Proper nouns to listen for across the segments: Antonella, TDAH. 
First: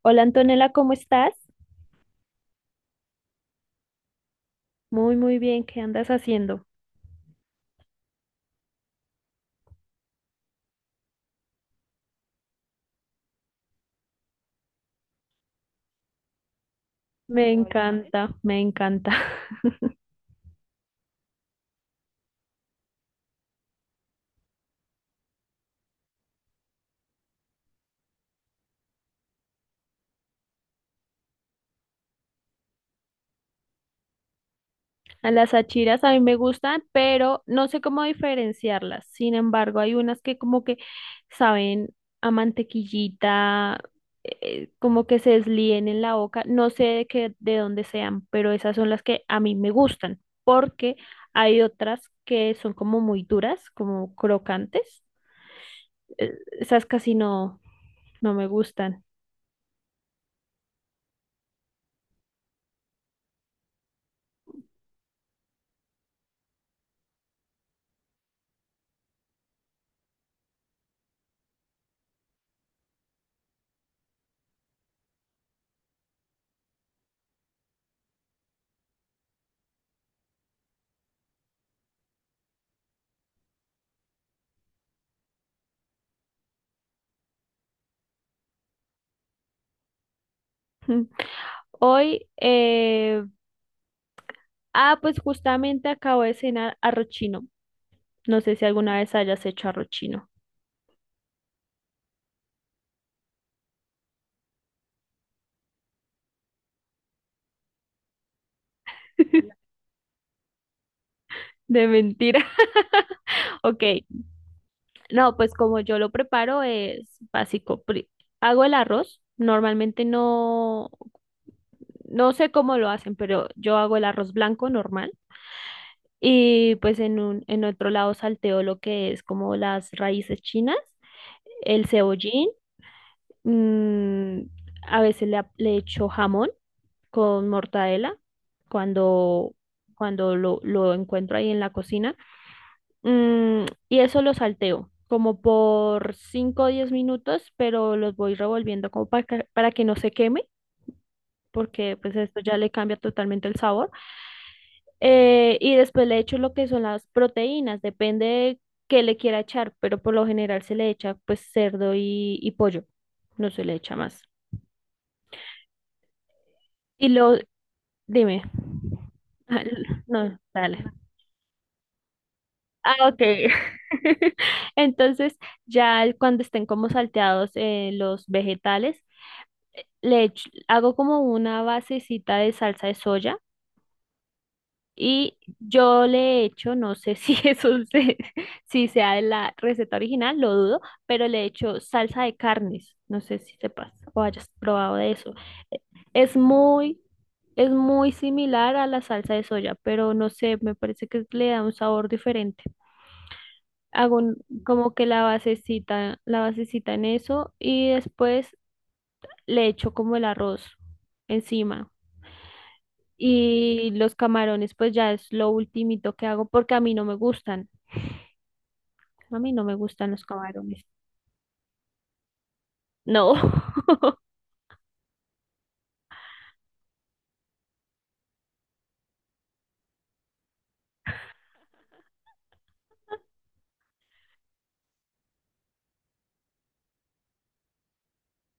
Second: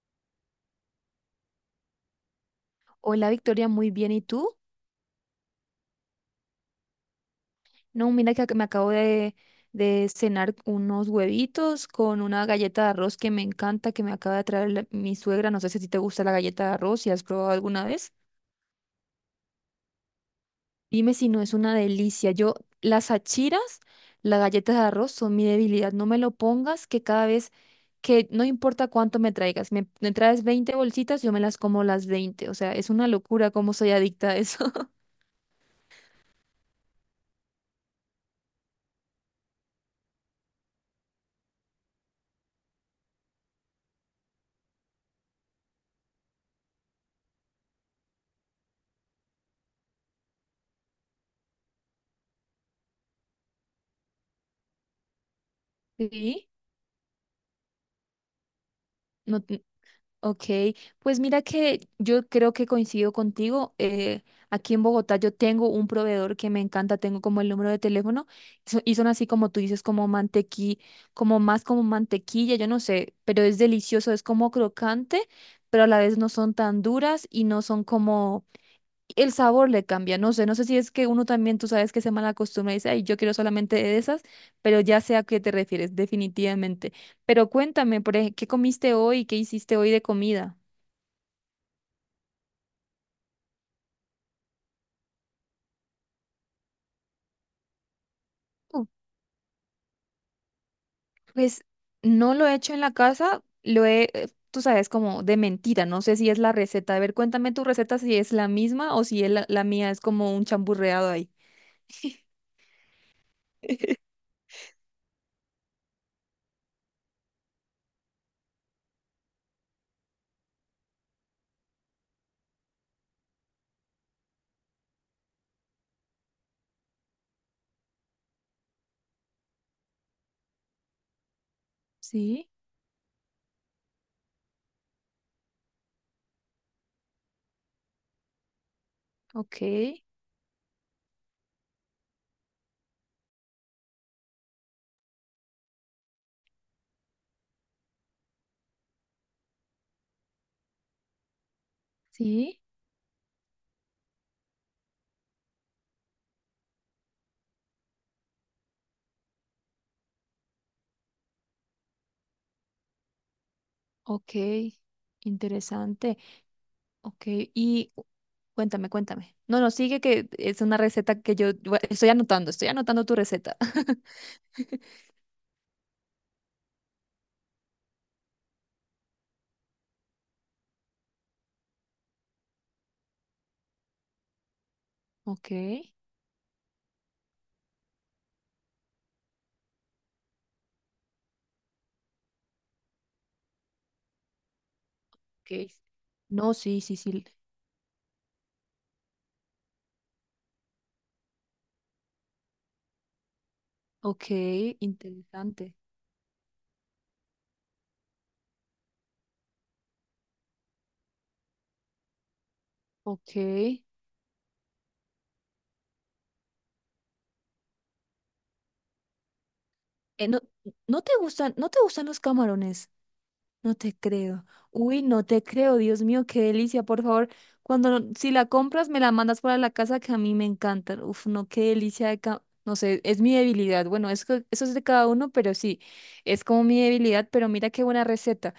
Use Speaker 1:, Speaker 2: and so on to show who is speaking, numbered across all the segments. Speaker 1: Hola Antonella, ¿cómo estás?
Speaker 2: Hola Victoria, muy bien. ¿Y tú?
Speaker 1: Muy, muy bien, ¿qué andas haciendo?
Speaker 2: No, mira que me acabo de cenar unos huevitos con una galleta de arroz que me encanta, que me acaba de traer mi suegra. No sé si a ti te gusta la galleta de arroz, si has probado
Speaker 1: Me
Speaker 2: alguna vez.
Speaker 1: encanta, me encanta.
Speaker 2: Dime si no es una delicia. Yo, las achiras, las galletas de arroz son mi debilidad. No me lo pongas que cada vez que, no importa cuánto me traigas, me traes 20 bolsitas, yo me las como las 20. O sea, es una locura cómo soy adicta a eso.
Speaker 1: A las achiras a mí me gustan, pero no sé cómo diferenciarlas. Sin embargo, hay unas que como que saben a mantequillita, como que se deslíen en la boca. No sé de qué, de dónde sean, pero esas son las que a mí me gustan, porque hay otras que son como muy duras, como crocantes. Eh,
Speaker 2: Sí.
Speaker 1: Esas casi no, no me gustan.
Speaker 2: No. Ok, pues mira que yo creo que coincido contigo. Aquí en Bogotá yo tengo un proveedor que me encanta, tengo como el número de teléfono y son así como tú dices, como mantequilla, como más como mantequilla, yo no sé, pero es delicioso, es como crocante, pero a la vez no son tan duras y no son como, el sabor le cambia, no sé, no sé si es que uno también, tú sabes que se mal acostumbra y dice, ay, yo quiero solamente de esas, pero ya sé a qué te refieres, definitivamente. Pero cuéntame, ¿qué comiste hoy? ¿Qué hiciste hoy de comida?
Speaker 1: Ujú. Hoy pues justamente acabo de cenar arroz chino. No sé si
Speaker 2: Uh,
Speaker 1: alguna vez hayas hecho arroz chino.
Speaker 2: Pues no lo he hecho en la casa, lo he, tú sabes, como de mentira, no sé si es la receta. A ver, cuéntame tu receta si es la misma o si es la mía es como un chamburreado ahí.
Speaker 1: De mentira. Ok, no, pues como yo lo preparo es básico. Hago el arroz. Normalmente no, no sé cómo lo hacen, pero yo hago el arroz blanco normal. Y pues en otro lado salteo lo que es como las raíces chinas, el
Speaker 2: Sí,
Speaker 1: cebollín, mm, a veces le echo jamón con mortadela cuando,
Speaker 2: ok,
Speaker 1: cuando lo encuentro ahí en la cocina. Mm, y eso lo salteo como por 5 o 10 minutos, pero los voy revolviendo como para que no se queme, porque pues esto ya
Speaker 2: sí,
Speaker 1: le cambia totalmente el sabor. Y después le echo lo que son las proteínas, depende de qué le quiera echar, pero por lo general se le echa pues cerdo y pollo, no se le echa más.
Speaker 2: ok, interesante,
Speaker 1: Y
Speaker 2: ok,
Speaker 1: lo,
Speaker 2: y cu-
Speaker 1: dime.
Speaker 2: cuéntame, cuéntame. No,
Speaker 1: Ah,
Speaker 2: no, sigue que
Speaker 1: no,
Speaker 2: es una
Speaker 1: dale.
Speaker 2: receta que yo estoy anotando
Speaker 1: Ah,
Speaker 2: tu
Speaker 1: ok.
Speaker 2: receta.
Speaker 1: Entonces, ya cuando estén como salteados los vegetales, hago como una basecita de salsa de soya. Y
Speaker 2: Ok,
Speaker 1: yo le he hecho, no sé si si sea de la receta original, lo dudo, pero le he hecho salsa de carnes. No sé si sepas o hayas probado de eso.
Speaker 2: ok.
Speaker 1: Eh, Es
Speaker 2: No, sí, sí,
Speaker 1: muy,
Speaker 2: sí.
Speaker 1: es muy similar a la salsa de soya, pero no sé, me parece que le da un sabor diferente. Hago
Speaker 2: Ok,
Speaker 1: un- Como que
Speaker 2: interesante.
Speaker 1: la basecita en eso y después le echo como el arroz encima.
Speaker 2: Ok.
Speaker 1: Y los camarones, pues ya es lo ultimito que hago porque a mí no me gustan. A mí no me gustan los
Speaker 2: No,
Speaker 1: camarones.
Speaker 2: no te gustan, no te gustan los camarones.
Speaker 1: No.
Speaker 2: No te creo. Uy, no te creo, Dios mío, qué delicia. Por favor, cuando no- si la compras, me la mandas para la casa que a mí me encantan. Uf, no, qué delicia no sé, es mi debilidad. Bueno, es que eso es de cada uno, pero sí, es como mi debilidad, pero mira qué buena receta.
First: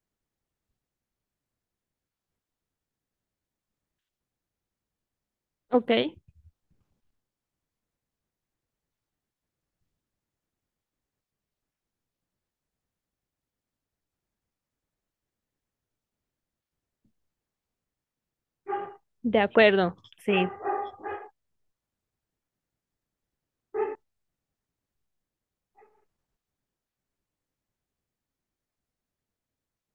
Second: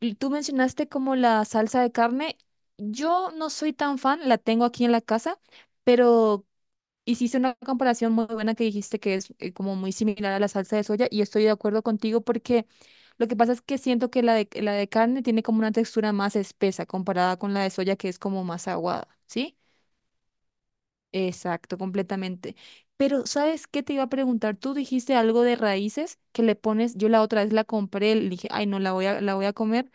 Speaker 2: Y tú mencionaste como la salsa de carne. Yo no soy tan fan, la tengo aquí en la casa,
Speaker 1: Ok,
Speaker 2: pero hiciste una comparación muy buena que dijiste que es como muy similar a la salsa de soya y estoy de acuerdo contigo porque lo que pasa es que siento que la de carne tiene como una textura más espesa comparada con la de soya que es como más aguada,
Speaker 1: de
Speaker 2: ¿sí?
Speaker 1: acuerdo. Sí.
Speaker 2: Exacto, completamente. Pero ¿sabes qué te iba a preguntar? Tú dijiste algo de raíces que le pones, yo la otra vez la compré, le dije, ay no, la voy a comer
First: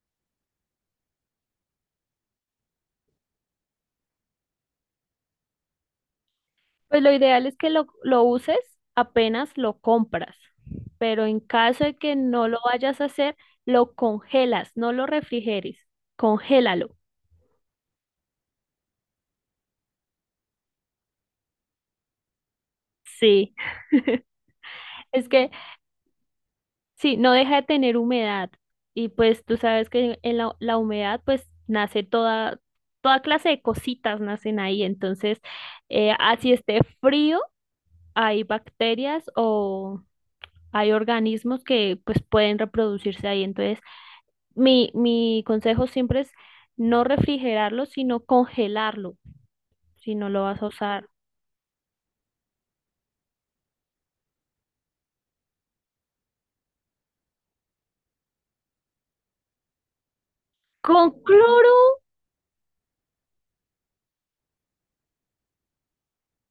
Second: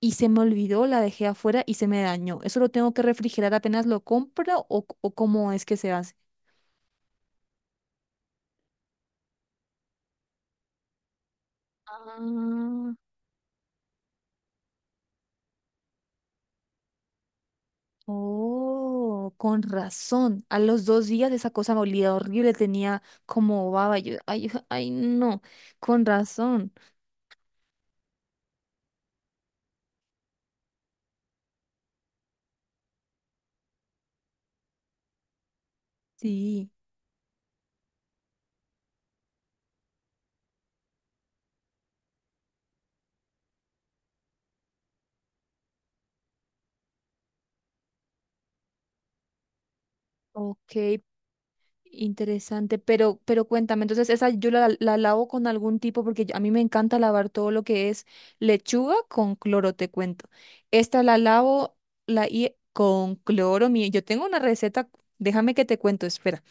Speaker 2: y se me olvidó, la dejé afuera y se me dañó. ¿Eso lo tengo que refrigerar apenas lo compro o cómo es que se hace?
Speaker 1: Pues lo ideal es que lo uses apenas lo compras, pero en caso de que no lo
Speaker 2: Ah.
Speaker 1: vayas a hacer, lo congelas, no lo refrigeres, congélalo.
Speaker 2: Oh, con razón. A los 2 días esa cosa me olía horrible, tenía
Speaker 1: Sí.
Speaker 2: como baba. Yo, ay, ay,
Speaker 1: Es
Speaker 2: no,
Speaker 1: que
Speaker 2: con razón.
Speaker 1: sí, no deja de tener humedad. Y pues tú sabes que la humedad pues nace toda, toda clase de cositas nacen ahí. Entonces, así
Speaker 2: Sí,
Speaker 1: esté frío, hay bacterias o hay organismos que pues pueden reproducirse ahí. Entonces, mi consejo siempre es no refrigerarlo, sino congelarlo, si no lo vas a
Speaker 2: ok,
Speaker 1: usar.
Speaker 2: interesante. Pero cuéntame, entonces esa yo la lavo con algún tipo, porque a mí me encanta lavar todo lo que es lechuga con cloro, te cuento. Esta
Speaker 1: Con
Speaker 2: la
Speaker 1: cloro,
Speaker 2: lavo y con cloro. Yo tengo una receta, déjame que te cuento, espera.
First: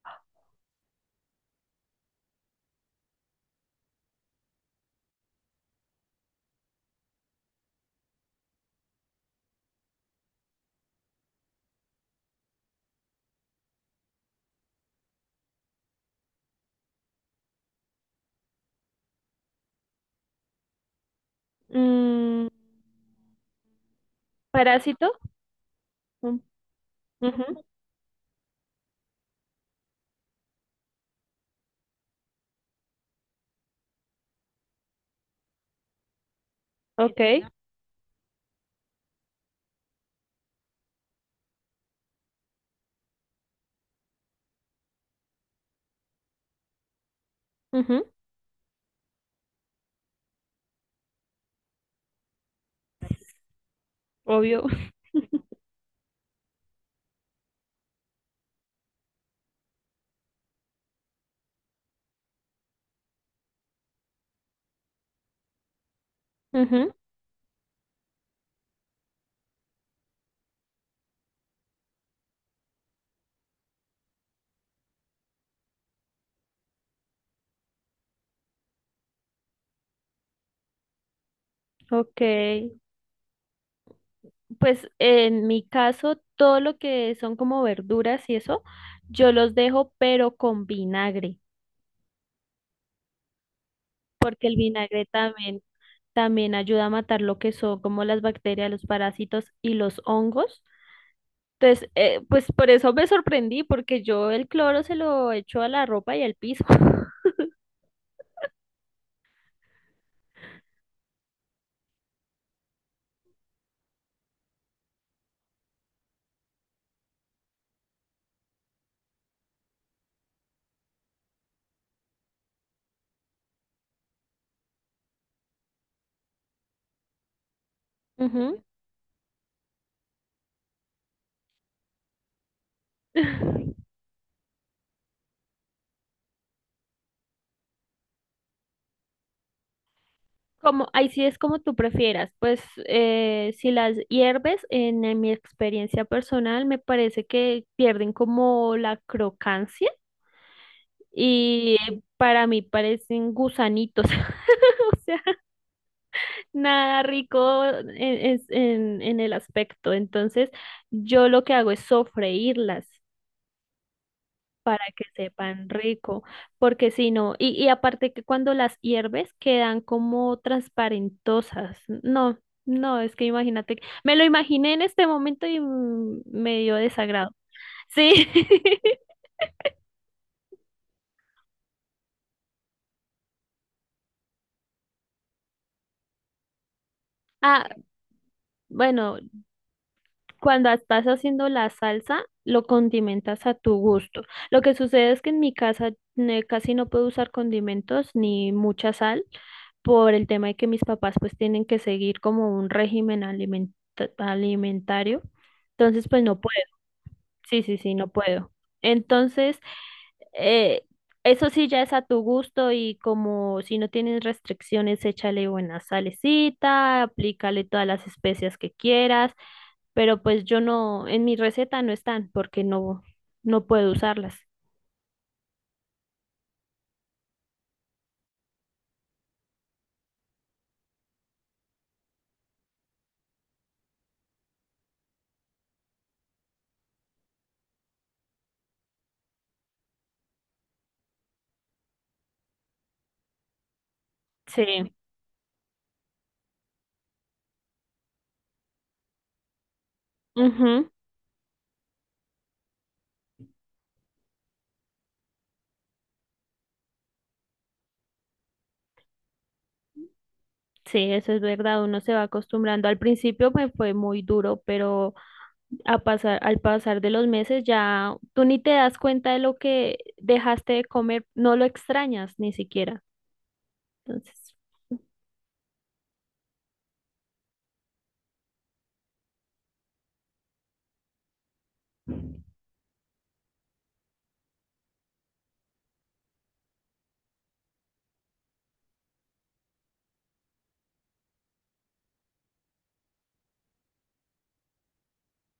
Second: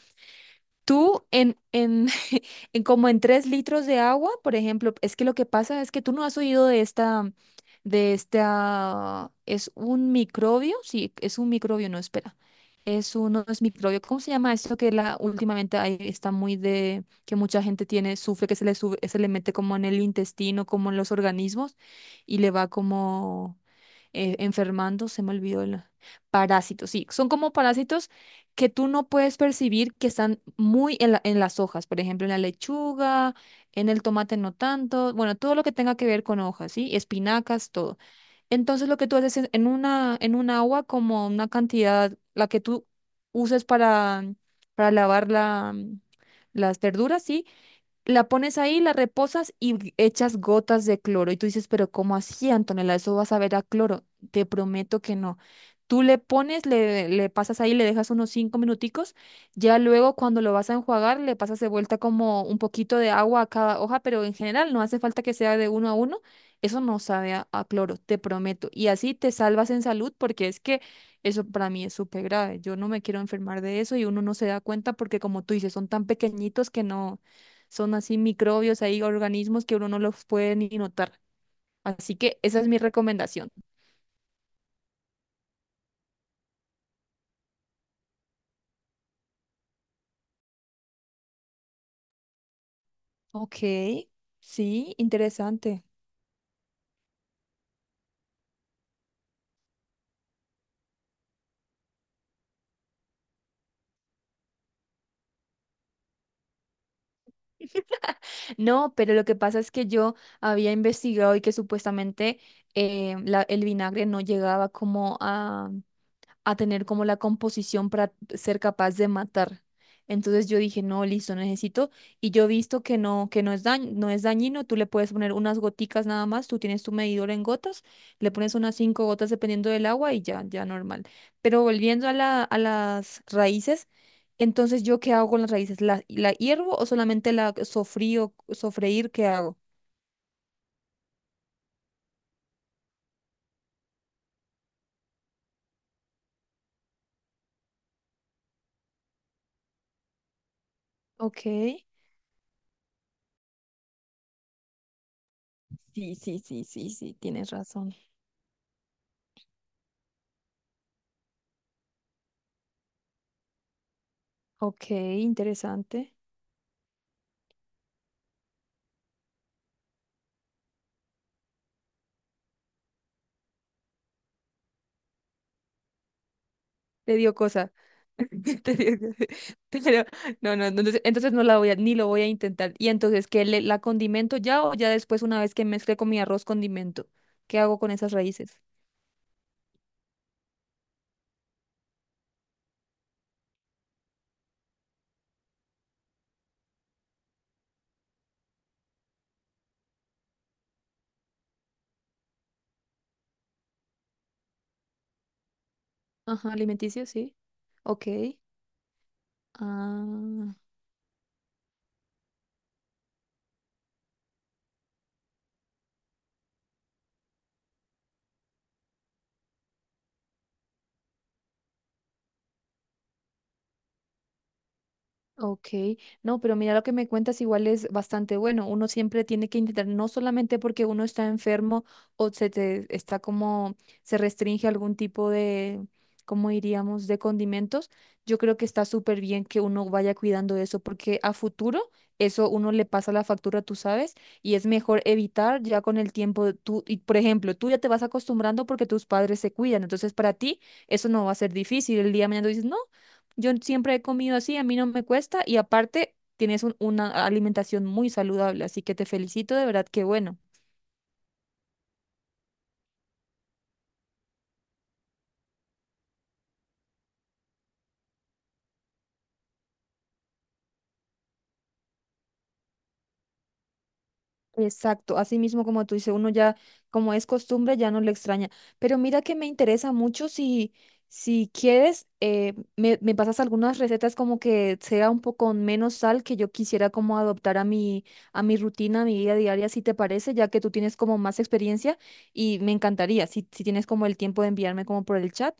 Speaker 2: Tú en en como en 3 litros de agua, por ejemplo, es que lo que pasa es que tú no has oído de esta, es un microbio, sí, es un microbio, no, espera, es uno, es microbio, ¿cómo se llama esto que últimamente ahí está muy que mucha gente tiene, sufre, que se le sube, se le mete como en el intestino, como en los organismos y
Speaker 1: mm,
Speaker 2: le va como enfermando,
Speaker 1: parásito.
Speaker 2: se me olvidó el.
Speaker 1: Mm,
Speaker 2: Parásitos, sí, son como
Speaker 1: ujú,
Speaker 2: parásitos que tú no puedes percibir que están muy en en las hojas, por ejemplo, en la lechuga, en el tomate no tanto, bueno, todo lo que tenga que ver con hojas, ¿sí?
Speaker 1: ok,
Speaker 2: Espinacas, todo. Entonces lo que tú haces es en una, en un agua como una cantidad, la que tú uses para lavar la, las verduras, ¿sí?
Speaker 1: ujú,
Speaker 2: La pones ahí, la reposas y echas gotas de cloro. Y tú dices, pero ¿cómo así, Antonella? Eso vas a ver a cloro. Te
Speaker 1: obvio.
Speaker 2: prometo que no. Tú le pones, le pasas ahí, le dejas unos 5 minuticos. Ya luego cuando lo vas a enjuagar, le pasas de vuelta como un poquito de agua a cada hoja, pero en general no hace falta que sea de uno a uno. Eso
Speaker 1: Ujú.
Speaker 2: no sabe a cloro, te prometo. Y así te salvas en salud porque es que eso para mí es súper grave. Yo no me quiero enfermar de eso y uno no se da cuenta porque como tú dices, son tan pequeñitos que no son así microbios, hay organismos que uno no los puede ni notar. Así
Speaker 1: Ok,
Speaker 2: que esa es mi recomendación.
Speaker 1: pues en mi caso todo lo que son como verduras y eso, yo los dejo pero con vinagre,
Speaker 2: Ok,
Speaker 1: porque el
Speaker 2: sí,
Speaker 1: vinagre también,
Speaker 2: interesante.
Speaker 1: también ayuda a matar lo que son como las bacterias, los parásitos y los hongos. Entonces, pues por eso me sorprendí, porque yo el cloro se lo echo a la ropa y al piso.
Speaker 2: No, pero lo que pasa es que yo había investigado y que supuestamente el vinagre no llegaba como a tener como la composición para ser capaz de matar. Entonces yo dije, no, listo, necesito. Y yo he visto que no es no es dañino, tú le puedes poner unas goticas nada más, tú tienes tu medidor en gotas, le pones
Speaker 1: Ujú.
Speaker 2: unas 5 gotas dependiendo del agua y ya normal. Pero volviendo a la, a las raíces, entonces yo qué hago con las raíces, la hiervo o solamente la sofrío, sofreír, qué hago?
Speaker 1: Como, ahí sí es como tú prefieras, pues si las hierves, en mi experiencia personal, me parece que pierden como la crocancia
Speaker 2: Ok.
Speaker 1: y para mí parecen gusanitos, o sea,
Speaker 2: Sí, sí, sí, sí,
Speaker 1: nada
Speaker 2: sí, tienes
Speaker 1: rico en,
Speaker 2: razón.
Speaker 1: es- en, en el aspecto. Entonces, yo lo que hago es sofreírlas para
Speaker 2: Ok,
Speaker 1: que sepan
Speaker 2: interesante.
Speaker 1: rico, porque si no, y aparte que cuando las hierves quedan como transparentosas. No, no, es que imagínate, me lo imaginé en este momento y mm, me dio
Speaker 2: Te
Speaker 1: desagrado.
Speaker 2: dio cosa.
Speaker 1: Sí.
Speaker 2: Te dio cosa. Pero no, no, no, entonces, no la voy a, ni lo voy a intentar. Y entonces, ¿qué le, la condimento ya o ya después una vez que mezcle con mi arroz condimento? ¿Qué
Speaker 1: Ah,
Speaker 2: hago con esas raíces?
Speaker 1: bueno, cuando estás haciendo la salsa, lo condimentas a tu gusto. Lo que sucede es que en mi casa casi no puedo usar condimentos ni mucha sal por el tema de que mis papás pues tienen que seguir como un régimen alimentario. Entonces pues no
Speaker 2: Ajá,
Speaker 1: puedo.
Speaker 2: alimenticio, sí.
Speaker 1: Sí, sí, sí,
Speaker 2: Ok.
Speaker 1: no puedo. Entonces,
Speaker 2: Ah.
Speaker 1: eh, eso sí ya es a tu gusto y como si no tienes restricciones, échale buena salecita, aplícale todas las especias que quieras, pero pues yo no, en mi receta no están porque no, no puedo usarlas.
Speaker 2: Ok, no, pero mira lo que me cuentas igual es bastante bueno. Uno siempre tiene que intentar, no solamente porque uno está enfermo o se te está como, se restringe algún tipo de, ¿cómo diríamos?, de condimentos. Yo creo que está súper bien que uno vaya cuidando eso porque a futuro eso uno le pasa la factura, tú sabes, y es
Speaker 1: Sí,
Speaker 2: mejor evitar ya con el tiempo. Tú, y por ejemplo, tú ya te vas acostumbrando porque tus padres se cuidan. Entonces, para ti
Speaker 1: ujú,
Speaker 2: eso no va a ser difícil. El día de mañana tú dices, no. Yo siempre he comido así, a mí no me cuesta y aparte tienes una alimentación muy saludable, así que te felicito, de verdad que bueno.
Speaker 1: sí, eso es verdad, uno se va acostumbrando. Al principio me fue muy duro, pero a pasar, al pasar de los meses ya tú ni te das cuenta de lo que dejaste de comer, no lo extrañas ni siquiera. Entonces,
Speaker 2: Exacto, así mismo como tú dices, uno ya, como es costumbre, ya no le extraña. Pero mira que me interesa mucho si quieres, me pasas algunas recetas como que sea un poco con menos sal que yo quisiera como adoptar a mi rutina, a mi vida diaria, si te parece, ya que tú tienes como más experiencia y me encantaría, si tienes como el tiempo de enviarme como por el chat.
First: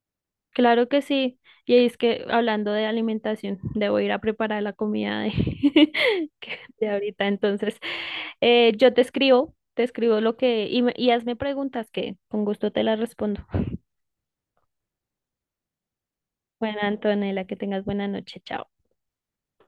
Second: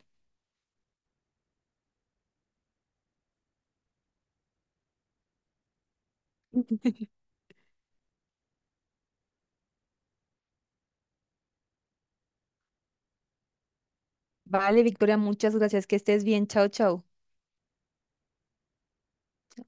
Speaker 1: claro que sí. Y es que hablando de alimentación, debo ir a preparar la comida de, de ahorita. Entonces, yo te escribo lo que, y hazme preguntas que con gusto te las respondo.
Speaker 2: Vale, Victoria, muchas gracias. Que estés bien. Chao,
Speaker 1: Bueno,
Speaker 2: chao.
Speaker 1: Antonella, que tengas buena noche. Chao.